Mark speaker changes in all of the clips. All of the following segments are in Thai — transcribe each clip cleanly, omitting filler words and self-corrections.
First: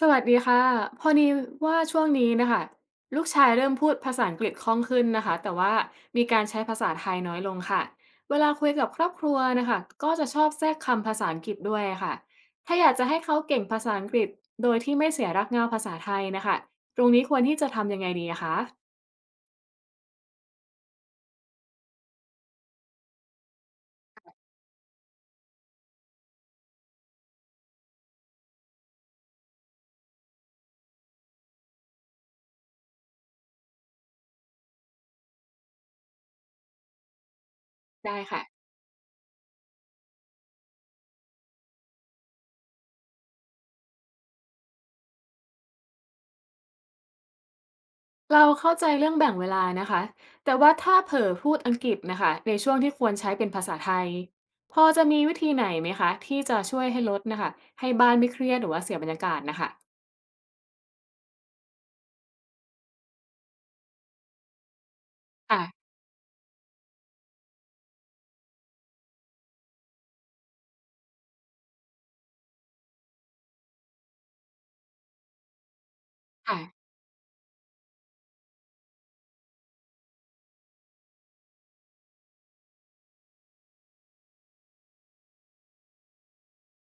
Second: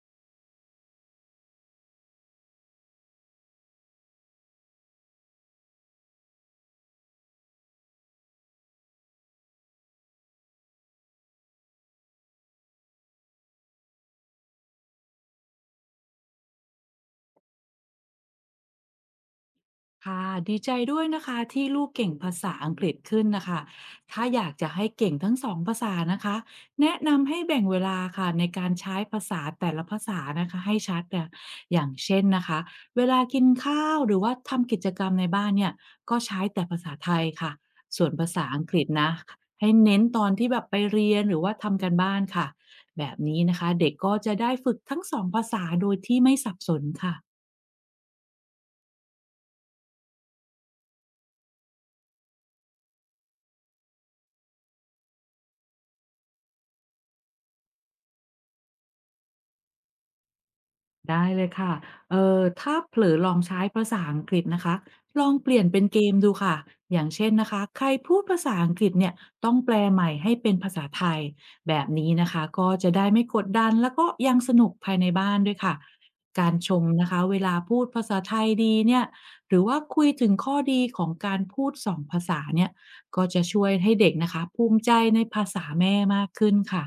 Speaker 1: สวัสดีค่ะพอดีว่าช่วงนี้นะคะลูกชายเริ่มพูดภาษาอังกฤษคล่องขึ้นนะคะแต่ว่ามีการใช้ภาษาไทยน้อยลงค่ะเวลาคุยกับครอบครัวนะคะก็จะชอบแทรกคำภาษาอังกฤษด้วยค่ะถ้าอยากจะให้เขาเก่งภาษาอังกฤษโดยที่ไม่เสียรากเหง้าภาษาไทยนะคะตรงนี้ควรที่จะทำยังไงดีอะคะ
Speaker 2: ค่ะดีใจด้วยนะคะที่ลูกเก่งภาษาอังกฤษขึ้นนะคะ ถ้าอยากจะให้เก่งทั้งสองภาษานะคะแนะนำให้แบ่งเวลาค่ะในการใช้ภาษาแต่ละภาษานะคะให้ชัดเนี่ยอย่างเช่นนะคะเวลากินข้าวหรือว่าทำกิจกรรมในบ้านเนี่ยก็ใช้แต่ภาษาไทยค่ะส่วน
Speaker 1: ได้
Speaker 2: ภา
Speaker 1: ค่ะ
Speaker 2: ษาอังกฤษนะให้เน้นตอนที่แบบไปเรียนหรือว่าทำการบ้านค่ะแบบนี้นะคะเด็กก็จะได้ฝึกทั้งสองภาษาโดยที่ไม่สับสนค่ะ
Speaker 1: เราเข้าใจเรื่องแบ่งเวลานะคะแต่ว่าถ้าเผลอพูดอังกฤษนะคะในช่วงที่ควรใช้เป็นภาษาไทยพอจะมีวิธีไหนไหมคะที่จะช่วยให้ลดนะคะให้บ้านไม่เครียดหรือว่าเสียบรรยากาศนะคะ
Speaker 2: ได้เลยค่ะถ้าเผลอลองใช้ภาษาอังกฤษนะคะลองเปลี่
Speaker 1: อ่ะ
Speaker 2: ยนเป็นเกมดูค่ะอย่างเช่นนะคะใครพูดภาษาอังกฤษเนี่ยต้องแปลใหม่ให้เป็นภาษาไทยแบบนี้นะคะก็จะได้ไม่กดดันแล้วก็ยังสนุกภายในบ้านด้วยค่ะ การ
Speaker 1: ค่ะ
Speaker 2: ชมนะคะเวลาพูดภาษาไทยดีเนี่ยหรือว่าคุยถึงข้อดีของการพูดสองภาษาเนี่ยก็จะช่วยให้เด็กนะคะภูมิใจในภาษาแม่มากขึ้นค่ะ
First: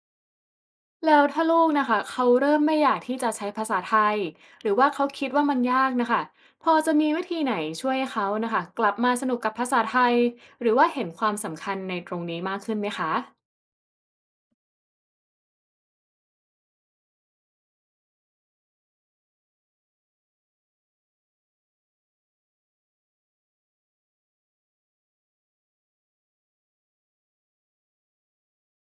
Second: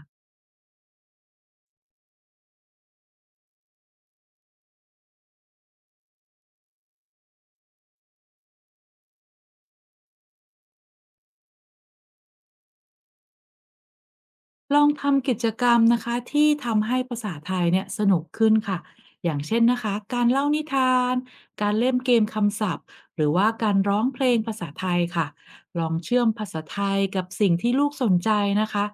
Speaker 1: แล้วถ้าลูกนะคะเขาเริ่มไม่อยากที่จะใช้ภาษาไทยหรือว่าเขาคิดว่ามันยากนะคะพอจะมีวิธีไหนช่วยให้เขานะคะกลับมาสนุกกับภาษาไทยหรือว่าเห็นความสำคัญในตรงนี้มากขึ้นไหมคะ
Speaker 2: ลองทำกิจกรรมนะคะที่ทำให้ภาษาไทยเนี่ยสนุกขึ้นค่ะ อย่างเช่นนะคะการเล่านิทาน การเล่นเกมคำศัพท์หรือว่าการร้องเพลงภาษาไทยค่ะลองเชื่อมภาษาไทยกับสิ่งที่ลูกสนใจนะคะ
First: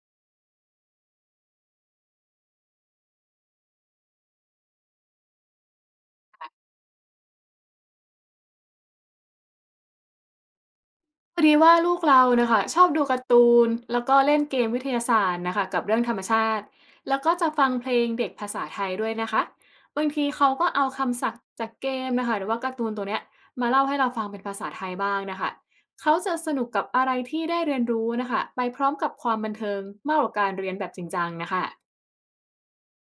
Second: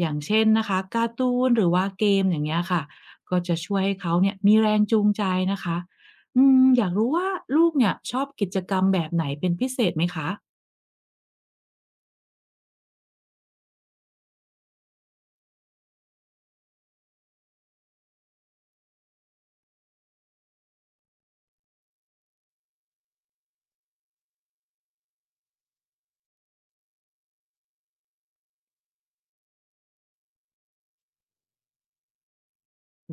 Speaker 2: อย่างเช่นนะคะการ์ตูนหรือว่าเกมอย่างเงี้ยค่ะ ก็จะช่วยให้เขาเนี่ยมีแรงจูงใจนะคะอยากรู้ว่าลูกเนี่ยชอบกิจกรรมแบบไหนเป็นพิเศษไหมคะ
Speaker 1: พอดีว่าลูกเรานะคะชอบดูการ์ตูนแล้วก็เล่นเกมวิทยาศาสตร์นะคะกับเรื่องธรรมชาติแล้วก็จะฟังเพลงเด็กภาษาไทยด้วยนะคะบางทีเขาก็เอาคำศัพท์จากเกมนะคะหรือว่าการ์ตูนตัวเนี้ยมาเล่าให้เราฟังเป็นภาษาไทยบ้างนะคะเขาจะสนุกกับอะไรที่ได้เรียนรู้นะคะไปพร้อมกับความบันเทิงมากกว่าการเรียนแบบจริงจังนะคะ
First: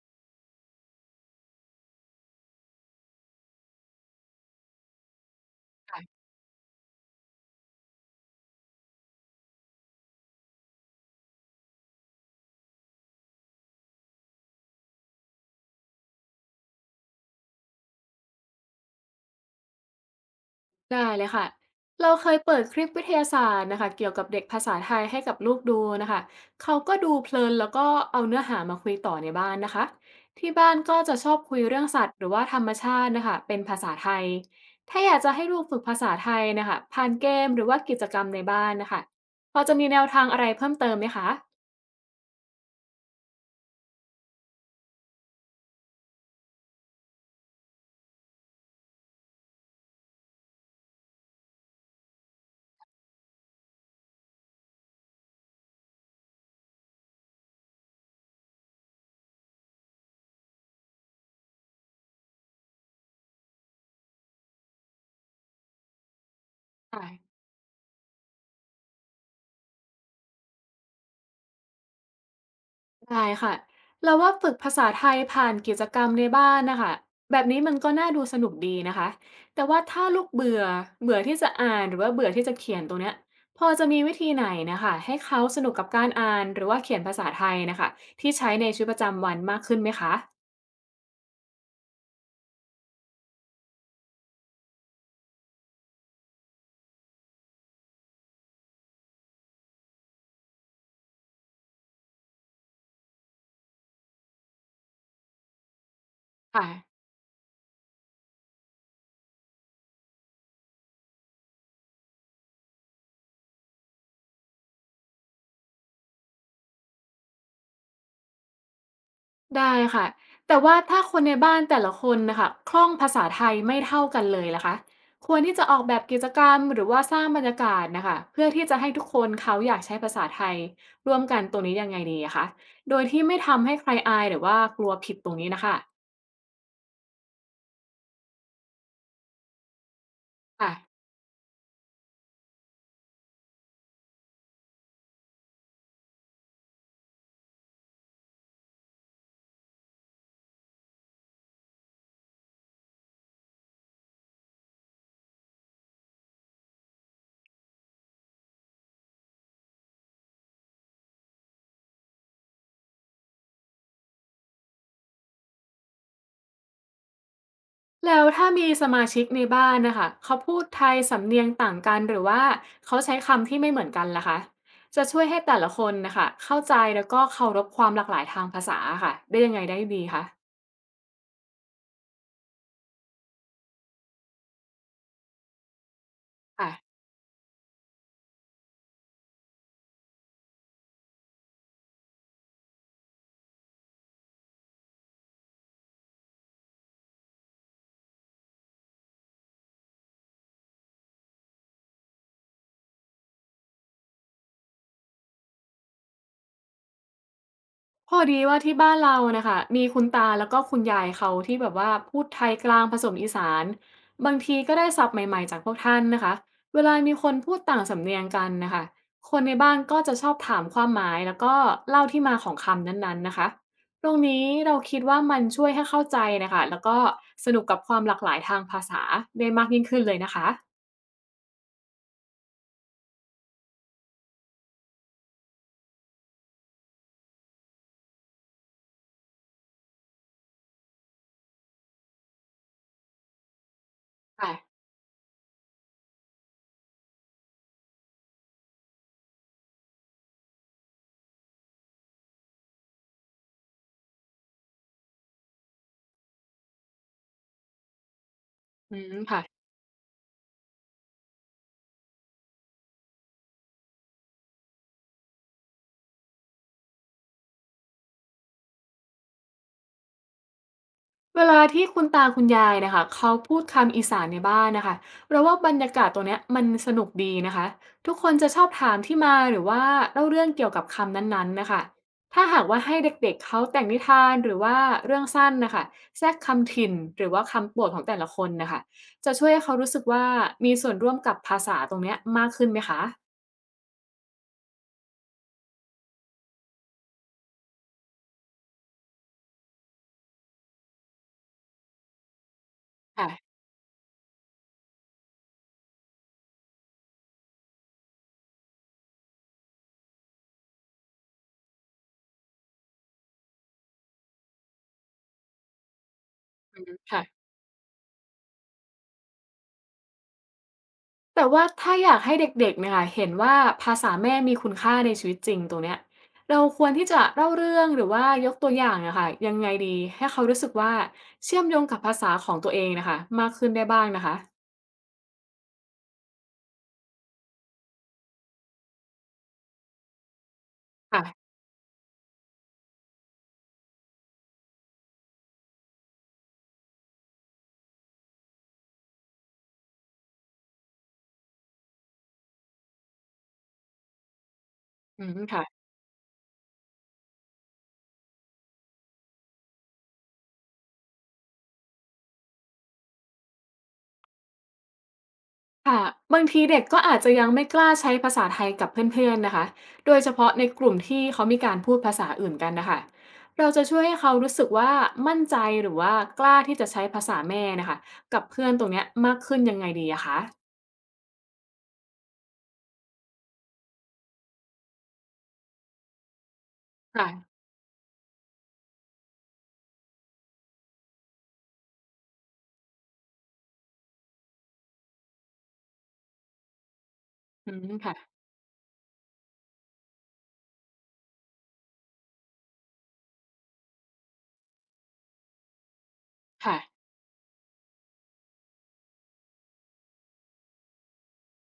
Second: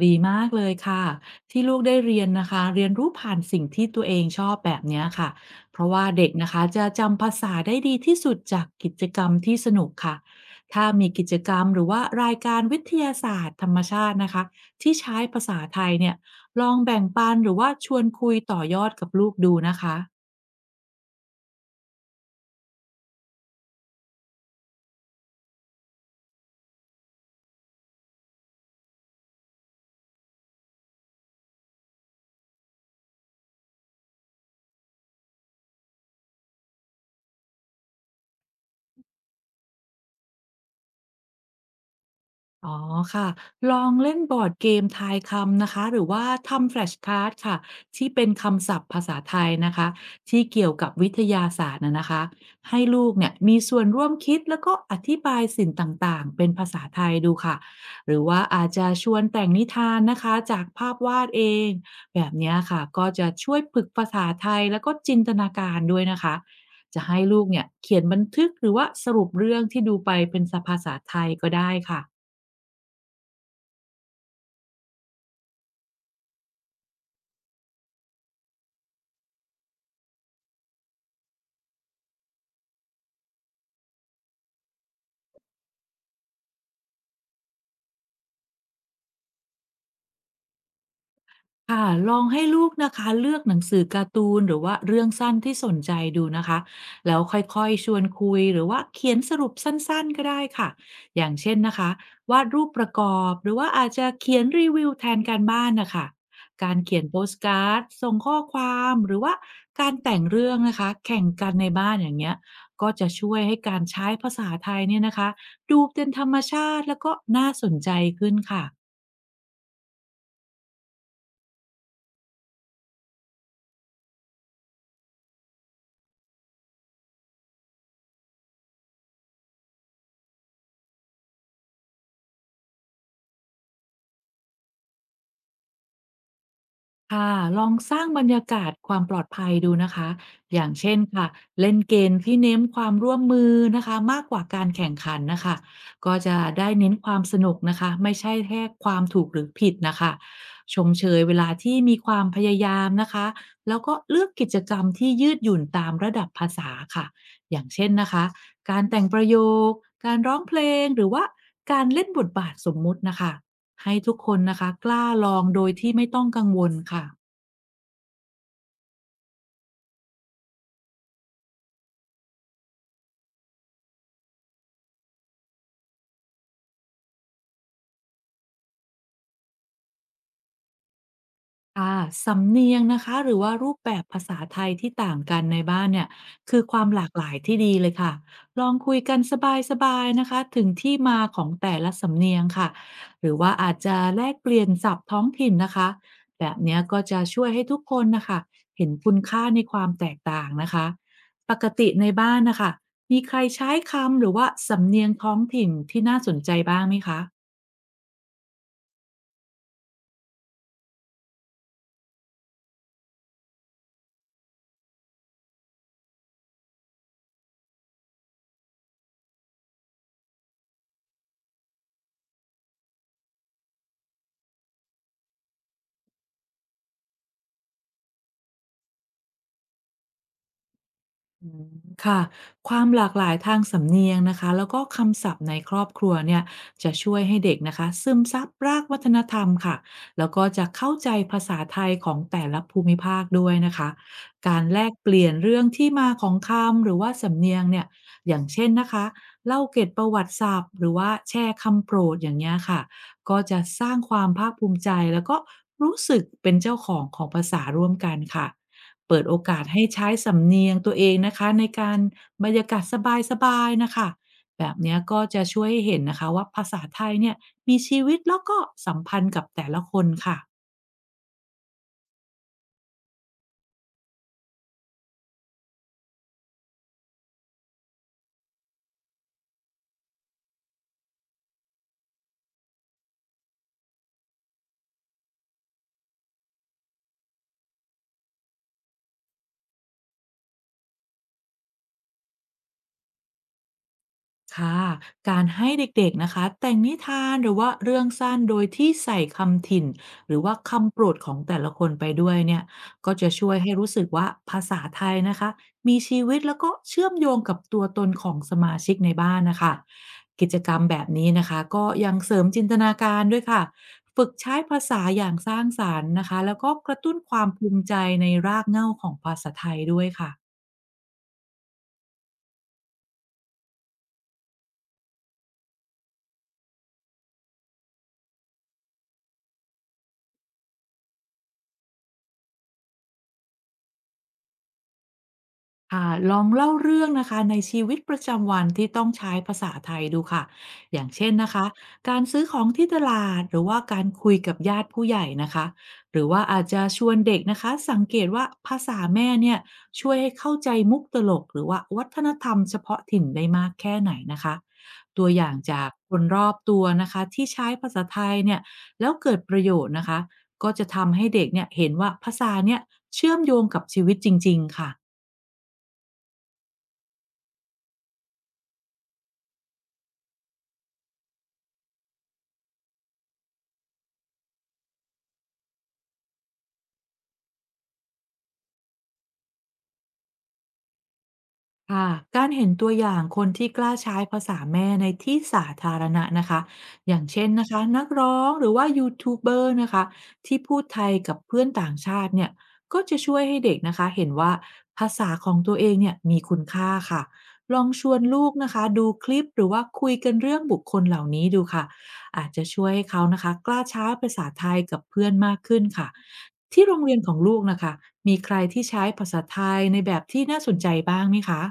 Speaker 2: ดีมากเลยค่ะที่ลูกได้เรียนนะคะเรียนรู้ผ่านสิ่งที่ตัวเองชอบแบบเนี้ยค่ะเพราะว่าเด็กนะคะจะจำภาษาได้ดีที่สุดจากกิจกรรมที่สนุกค่ะถ้ามีกิจกรรมหรือว่ารายการวิทยาศาสตร์ธรรมชาตินะคะที่ใช้ภาษาไทยเนี่ยลองแบ่งปันหรือว่าชวนคุยต่อยอดกับลูกดูนะคะ
Speaker 1: ได้เลยค่ะเราเคยเปิดคลิปวิทยาศาสตร์นะคะเกี่ยวกับเด็กภาษาไทยให้กับลูกดูนะคะเขาก็ดูเพลินแล้วก็เอาเนื้อหามาคุยต่อในบ้านนะคะที่บ้านก็จะชอบคุยเรื่องสัตว์หรือว่าธรรมชาตินะคะเป็นภาษาไทย ถ้าอยากจะให้ลูกฝึกภาษาไทยนะคะผ่านเกมหรือว่ากิจกรรมในบ้านนะคะพอจะมีแนวทางอะไรเพิ่มเติมไหมคะ
Speaker 2: อ๋อค่ะลองเล่นบอร์ดเกมทายคำนะคะหรือว่าทำแฟลชการ์ดค่ะที่เป็นคำศัพท์ภาษาไทยนะคะที่เกี่ยวกับวิทยาศาสตร์นะคะให้ลูกเนี่ยมีส่วนร่วมคิดแล้วก็อธิบายสิ่งต่างๆเป็นภาษาไทยดูค่ะหรือว่าอาจจะชวนแต่งนิทานนะคะจากภาพวาดเองแบบเนี้ยค่ะก็จะช่วยฝึกภาษาไทยแล้วก็จินตนาการด้วยนะคะจะให้ลูกเนี่ยเขียนบันทึกหรือว่าสรุปเรื่องที่ดูไปเป็นภาษาไทยก็ได้ค่ะ
Speaker 1: ได้ค่ะเราวว่าฝึกภาษาไทยผ่านกิจกรรมในบ้านนะคะแบบนี้มันก็น่าดูสนุกดีนะคะแต่ว่าถ้าลูกเบื่อเบื่อที่จะอ่านหรือว่าเบื่อที่จะเขียนตรงเนี้ยพอจะมีวิธีไหนนะคะให้เขาสนุกกับการอ่านหรือว่าเขียนภาษาไทยนะคะที่ใช้ในชีวิตประจำวันมากขึ้นไหมคะ
Speaker 2: ค่ะลองให้ลูกนะคะเลือกหนังสือการ์ตูนหรือว่าเรื่องสั้นที่สนใจดูนะคะแล้วค่อยๆชวนคุยหรือว่าเขียนสรุปสั้นๆก็ได้ค่ะอย่างเช่นนะคะวาดรูปประกอบหรือว่าอาจจะเขียนรีวิวแทนการบ้านนะคะ
Speaker 1: ค่ะ
Speaker 2: การเขียนโปสการ์ดส่งข้อความหรือว่าการแต่งเรื่องนะคะแข่งกันในบ้านอย่างเงี้ยก็จะช่วยให้การใช้ภาษาไทยเนี่ยนะคะดูเป็นธรรมชาติแล้วก็น่าสนใจขึ้นค่ะ
Speaker 1: ได้ค่ะแต่ว่าถ้าคนในบ้านแต่ละคนนะคะคล่องภาษาไทยไม่เท่ากันเลยล่ะคะควรที่จะออกแบบกิจกรรมหรือว่าสร้างบรรยากาศนะคะเพื่อที่จะให้ทุกคนเขาอยากใช้ภาษาไทยร่วมกันตัวนี้ยังไงดีอะคะโดยที่ไม่ทำให้ใครอายหรือว่ากลัวผิดตรงนี้นะคะ
Speaker 2: ค่ะลองสร้างบรรยากาศความปลอดภัยดูนะคะ อย่าง
Speaker 1: ค่ะ
Speaker 2: เช่นค่ะ เล่นเกมที่เน้นความร่วมมือนะคะมากกว่าการแข่งขันนะคะ ก็จะได้เน้นความสนุกนะคะไม่ใช่แค่ความถูกหรือผิดนะคะ ชมเชยเวลาที่มีความพยายามนะคะแล้วก็เลือกกิจกรรมที่ยืดหยุ่นตามระดับภาษาค่ะ อย่างเช่นนะคะ การแต่งประโยคการร้องเพลงหรือว่าการเล่นบทบาทสมมุตินะคะ ให้ทุกคนนะคะกล้าลองโดยที่ไม่ต้องกังวลค่ะ
Speaker 1: แล้วถ้ามีสมาชิกในบ้านนะคะเขาพูดไทยสำเนียงต่างกันหรือว่าเขาใช้คำที่ไม่เหมือนกันล่ะคะจะช่วยให้แต่ละคนนะคะเข้าใจแล้วก็เคารพความหลากหลายทางภาษาค่ะได้ยังไงได้ดีคะ
Speaker 2: อ่าสำเนียงนะคะหรือว่ารูปแบบภาษาไทยที่ต่างกันในบ้านเนี่ยคือ
Speaker 1: ค่ะ
Speaker 2: ความหลากหลายที่ดีเลยค่ะลองคุยกันสบายๆนะคะถึงที่มาของแต่ละสำเนียงค่ะหรือว่าอาจจะแลกเปลี่ยนศัพท์ท้องถิ่นนะคะแบบเนี้ยก็จะช่วยให้ทุกคนนะคะเห็นคุณค่าในความแตกต่างนะคะปกติในบ้านนะคะมีใครใช้คำหรือว่าสำเนียงท้องถิ่นที่น่าสนใจบ้างไหมคะ
Speaker 1: พอดีว่าที่บ้านเรานะคะมีคุณตาแล้วก็คุณยายเขาที่แบบว่าพูดไทยกลางผสมอีสานบางทีก็ได้ศัพท์ใหม่ๆจากพวกท่านนะคะเวลามีคนพูดต่างสำเนียงกันนะคะคนในบ้านก็จะชอบถามความหมายแล้วก็เล่าที่มาของคำนั้นๆนะคะตรงนี้เราคิดว่ามันช่วยให้เข้าใจนะคะแล้วก็สนุกกับความหลากหลายทางภาษาได้มากยิ่งขึ้นเลยนะคะ
Speaker 2: อืมค่ะความหลากหลายทางสำเนียงนะคะแล้วก็คำศัพท์ในครอบครัวเนี่ยจะช่วยให้เด็กนะคะซึมซับรากวัฒนธรรมค่ะแล้วก็จะเข้าใจภาษาไทยของแต่ละภูมิภาคด้วยนะคะการ
Speaker 1: ค่ะ
Speaker 2: แลกเปลี่ยนเรื่องที่มาของคำหรือว่าสำเนียงเนี่ยอย่างเช่นนะคะเล่าเกร็ดประวัติศาสตร์หรือว่าแชร์คำโปรดอย่างเงี้ยค่ะก็จะสร้างความภาคภูมิใจแล้วก็รู้สึกเป็นเจ้าของของภาษาร่วมกันค่ะ
Speaker 1: อืม
Speaker 2: เปิดโอ
Speaker 1: ค่ะ
Speaker 2: กาสให้ใช้สำเนียงตัวเองนะคะในการบรรยากาศสบายๆน่ะค่ะแบบเนี้ยก็จะช่วยให้เห็นนะคะว่าภาษาไทยเนี่ยมีชีวิตแล้วก็สัมพันธ์กับแต่ละคนค่ะ
Speaker 1: เวลาที่คุณตาคุณยายนะคะเขาพูดคำอีสานในบ้านนะคะเราว่าบรรยากาศตรงเนี้ยมันสนุกดีนะคะทุกคนจะชอบถามที่มาหรือว่าเล่าเรื่องเกี่ยวกับคำนั้นๆนะคะถ้าหากว่าให้เด็กๆเขาแต่งนิทานหรือว่าเรื่องสั้นนะคะแทรกคำถิ่นหรือว่าคำโปรดของแต่ละคนนะคะจะช่วยให้เขารู้สึกว่ามีส่วนร่วมกับภาษาตรงเนี้ยมากขึ้นไหมคะ
Speaker 2: ค่ะการให้เด็กๆนะคะแต่งนิทานหรือว่าเรื่องสั้นโดยที่ใส่คำถิ่นหรือว่าคำโปรดของแต่ละคนไปด้วยเนี่ยก็
Speaker 1: ค่ะ
Speaker 2: จะช่วยให้รู้สึกว่าภาษาไทยนะคะมีชีวิตแล้วก็เชื่อมโยงกับตัวตนของสมาชิกในบ้านนะคะกิจกรรมแบบนี้นะคะก็ยังเสริมจินตนาการด้วยค่ะฝึกใช้ภาษาอย่างสร้างสรรค์นะคะแล้วก็กระตุ้นควา
Speaker 1: ค่ะ
Speaker 2: มภูมิใจในรากเหง้าของภาษาไทยด้วยค่ะ
Speaker 1: แต่ว่าถ้าอยากให้เด็กๆเนี่ยค่ะเห็นว่าภาษาแม่มีคุณค่าในชีวิตจริงตรงเนี้ยเราควรที่จะเล่าเรื่องหรือว่ายกตัวอย่างอะค่ะยังไงดีให้เขารู้สึกว่าเชื่อมโยงกับภาษาของตัวเองนะคะมากขึ้นได้บ้างนะคะ
Speaker 2: ค่ะลองเล่าเรื่องนะคะในชีวิตประจำวันที่ต้องใช้ภาษาไทยดูค่ะ อย่างเช่น
Speaker 1: ค่ะ
Speaker 2: นะคะการซื้อของที่ตลาดหรือว่าการคุยกับญาติผู้ใหญ่นะคะหรือว่าอาจจะชวนเด็กนะคะสังเกตว่าภาษาแม่เนี่ยช่วยให้เข้าใจมุกตลกหรือว่าวัฒนธรรมเฉพาะถิ่นได้มากแค่ไหนนะคะ
Speaker 1: อื
Speaker 2: ตัว
Speaker 1: ม
Speaker 2: อย่างจา
Speaker 1: ค่ะ
Speaker 2: กคนรอบตัวนะคะที่ใช้ภาษาไทยเนี่ยแล้วเกิดประโยชน์นะคะก็จะทำให้เด็กเนี่ยเห็นว่าภาษาเนี่ยเชื่อมโยงกับชีวิตจริงๆค่ะ
Speaker 1: ค่ะบางทีเด็กก็อาจจะยังไม่กล้าใช้ภาษาไทยกับเพื่อนๆนะคะโดยเฉพาะในกลุ่มที่เขามีการพูดภาษาอื่นกันนะคะเราจะช่วยให้เขารู้สึกว่ามั่นใจหรือว่ากล้าที่จะใช้ภาษาแม่นะคะกับเพื่อนตรงเนี้ยมากขึ้นยังไงดีอะคะ
Speaker 2: ค่ะการเห็นตัวอย่างคนที่กล้าใช้ภาษาแม่ในที่สาธารณะนะคะอย่างเช่น
Speaker 1: ค่ะ
Speaker 2: นะคะนักร้องหรือว่ายูทูบเบอร์นะคะที่พูดไทยกับเพื่อนต่างชาติเนี่ยก็จะช่วยให้เด็กนะคะเห็นว่าภาษาของตัวเองเนี่ยมีคุณค่าค่ะ
Speaker 1: อื
Speaker 2: ลอง
Speaker 1: ม
Speaker 2: ช
Speaker 1: ค่ะ
Speaker 2: วนลูกนะคะดูคลิปหรือว่าคุยกันเรื่องบุคคลเหล่านี้ดูค่ะอาจจะช่วยให้เขานะคะกล้าใช้ภาษาไทยกับเพื่อนมากขึ้นค่ะ
Speaker 1: ค่ะ
Speaker 2: ที่โรงเรียนของลูกนะคะมีใครที่ใช้ภาษาไทยในแบบที่น่าสนใจบ้างไหมคะ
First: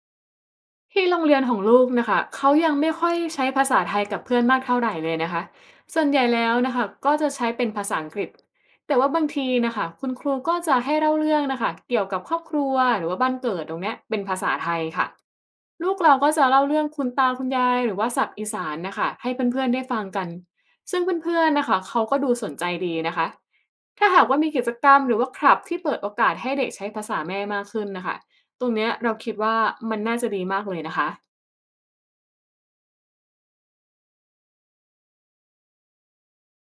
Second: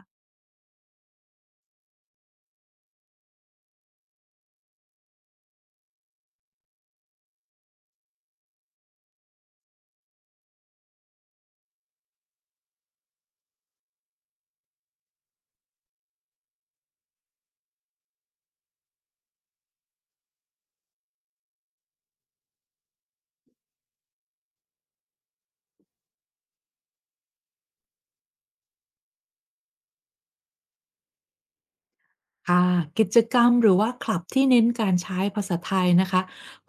Speaker 1: ที่โรงเรียนของลูกน่ะคะเขายังไม่ค่อยใช้ภาษาไทยกับเพื่อนมากเท่าไหรเลยนะคะส่วนใหญ่แล้วนะคะก็จะใช้เป็นภาษาอังกฤษแต่ว่าบางทีนะคะคุณครูก็จะให้เล่าเรื่องนะค่ะเกี่ยวกับครอบครัวหรือว่าบ้านเกิดตรงเนี้ยเป็นภาษาไทยค่ะลูกเราก็จะเล่าเรื่องคุณตาคุณยายหรือว่าศัพท์อีสานนะคะให้เพื่อนๆได้ฟังกัน ซึ่งเพื่อนๆน่ะคะเขาก็ดูสนใจดีนะคะถ้าหากว่ามีกิจกรรมหรือว่าคลับที่เปิดโอกาสให้เด็กใช้ภาษาแม่มากขึ้นนะคะ ตรงเนี้ยเราคิดว่ามันน่าจะดีมากเลยนะคะ
Speaker 2: ค่ะกิจกรรมหรือว่าคลับที่เน้นการใช้ภาษาไทยนะคะ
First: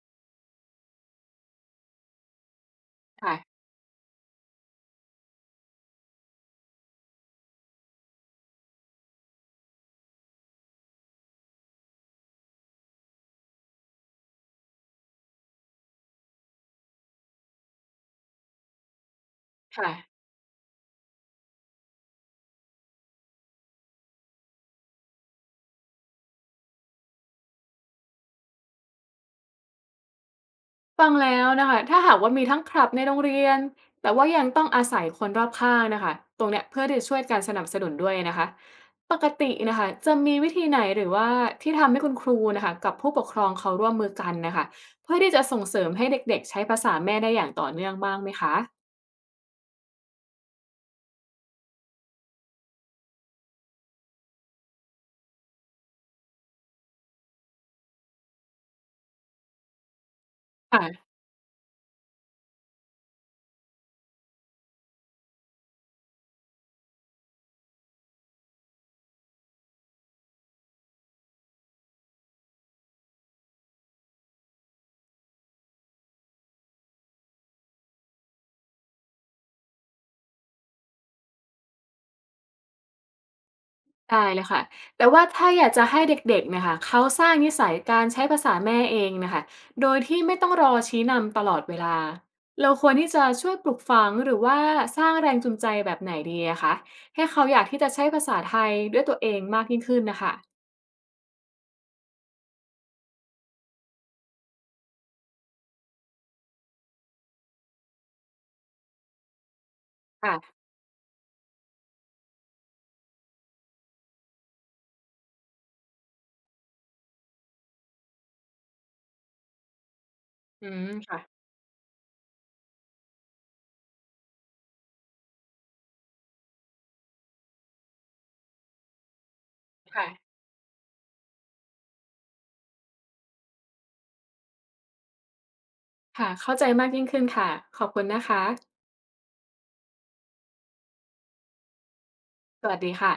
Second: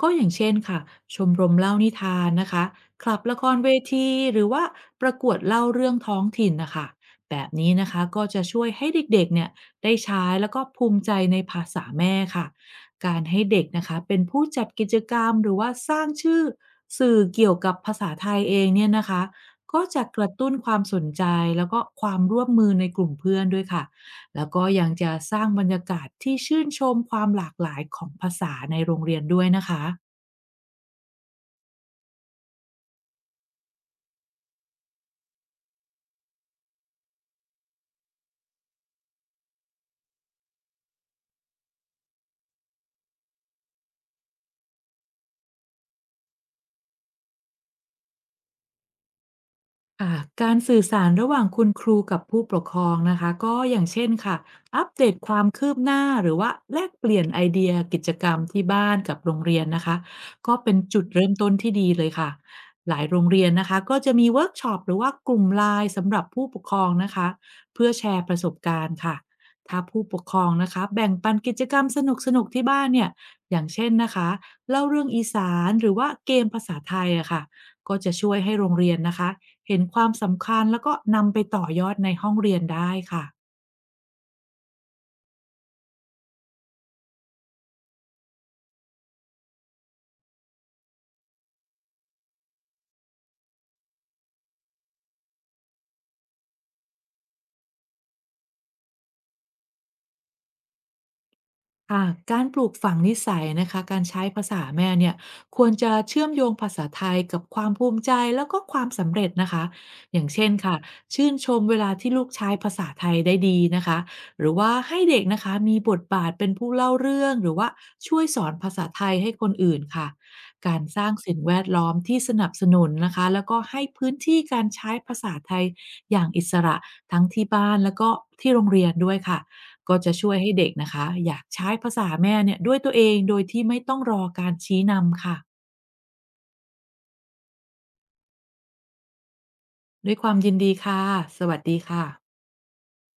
Speaker 2: ก็อย่างเช่นค่ะชมรมเล่านิทานนะคะคลับละคร
Speaker 1: ค่ะ
Speaker 2: เวทีหรือว่าประกวดเล่าเรื่องท้องถิ่นนะคะแบบนี้นะคะก็จะช่วยให้เด็กๆเนี่ยได้ใช้แล้วก็ภูมิใจในภาษาแม่ค่ะการให้เด็กนะคะเป็นผู้จัดกิจกรรมหรือว่าสร้างชื่อสื่อเกี่ยวกับภาษาไทยเองเนี่ยนะคะก็
Speaker 1: ค่ะ
Speaker 2: จะกระตุ้นความสนใจแล้วก็ความร่วมมือในกลุ่มเพื่อนด้วยค่ะ แล้วก็ยังจะสร้างบรรยากาศที่ชื่นชมความหลากหลายของภาษาในโรงเรียนด้วยนะคะ
Speaker 1: ฟังแล้วนะคะ ถ้าหากว่ามีทั้งคลับในโรงเรียน แต่ว่ายังต้องอาศัยคนรอบข้างนะคะตรงเนี้ยเพื่อที่จะช่วยการสนับสนุนด้วยนะคะปกตินะคะจะมีวิธีไหนหรือว่าที่ทำให้คุณครูนะคะกับผู้ปกครองเขาร่วมมือกันน่ะคะเพื่อที่จะส่งเสริมให้เด็กๆใช้ภาษาแม่ได้อย่างต่อเนื่องบ้างไหมคะ
Speaker 2: ค่ะการสื่อสารระหว่างคุณครูกับผู้ปกครองนะคะก็อย่างเช่นค่ะอัปเดตความคืบหน้าหรือว่าแลกเปลี่ยนไอเดียกิจกรรมที่บ้านกับโรงเรียนนะคะก็เป็นจุด
Speaker 1: ค่ะ
Speaker 2: เริ่มต้นที่ดีเลยค่ะหลายโรงเรียนนะคะก็จะมีเวิร์กช็อปหรือว่ากลุ่มไลน์สำหรับผู้ปกครองนะคะเพื่อแชร์ประสบการณ์ค่ะถ้าผู้ปกครองนะคะแบ่งปันกิจกรรมสนุกๆที่บ้านเนี่ยอย่างเช่นนะคะเล่าเรื่องอีสานหรือว่าเกมภาษาไทยอะค่ะก็จะช่วยให้โรงเรียนนะคะ เห็นความสำคัญแล้วก็นำไปต่อยอดในห้องเรียนได้ค่ะ
Speaker 1: ได้เลยค่ะ แต่ว่าถ้าอยากจะให้เด็กๆเนะคะเขาสร้างนิสัยการใช้ภาษาแม่เองนะคะโดยที่ไม่ต้องรอชี้นำตลอดเวลา เราควรที่จะช่วยปลูกฝังหรือว่าสร้างแรงจูงใจแบบไหนดีอะคะให้เขาอยากที่จะใช้ภาษาไทยด้วยตัวเองมากยิ่งขึ้นนะคะ
Speaker 2: ค่ะการปลูกฝังนิสัยนะคะการใช้ภาษาแม่เนี่ยควรจะเชื่อมโยงภาษาไทยกับความภูมิใจแล้วก็ความสำเร็จนะคะอย่างเช่น
Speaker 1: ค่ะ
Speaker 2: ค่ะชื่นชมเวลาที่ลูกใช้ภาษาไทยได้ดีนะคะหรือว่าให้เด็กนะคะมีบทบาทเป็นผู้เล่าเรื่องหรือว่าช่วยสอนภาษาไทยให้คนอื่นค่ะ
Speaker 1: อื
Speaker 2: การ
Speaker 1: ม
Speaker 2: สร้าง
Speaker 1: ค่ะ
Speaker 2: สิ่งแวดล้อมที่สนับสนุนนะคะแล้วก็ให้พื้นที่การใช้ภาษาไทยอย่างอิสระทั้งที่บ้านแล้วก็ที่โรงเรียนด้วยค่ะ ก็
Speaker 1: ค่ะ
Speaker 2: จะช่วยให้เด็กนะคะอยากใช้ภาษาแม่เนี่ยด้วยตัวเองโดยที่ไม่ต้องรอการชี้นำค่ะ
Speaker 1: ค่ะเข้าใจมากยิ่งขึ้นค่ะขอบคุณนะคะ
Speaker 2: ด้วยความยินดีค่ะสวัสดีค่ะ
Speaker 1: สวัสดีค่ะ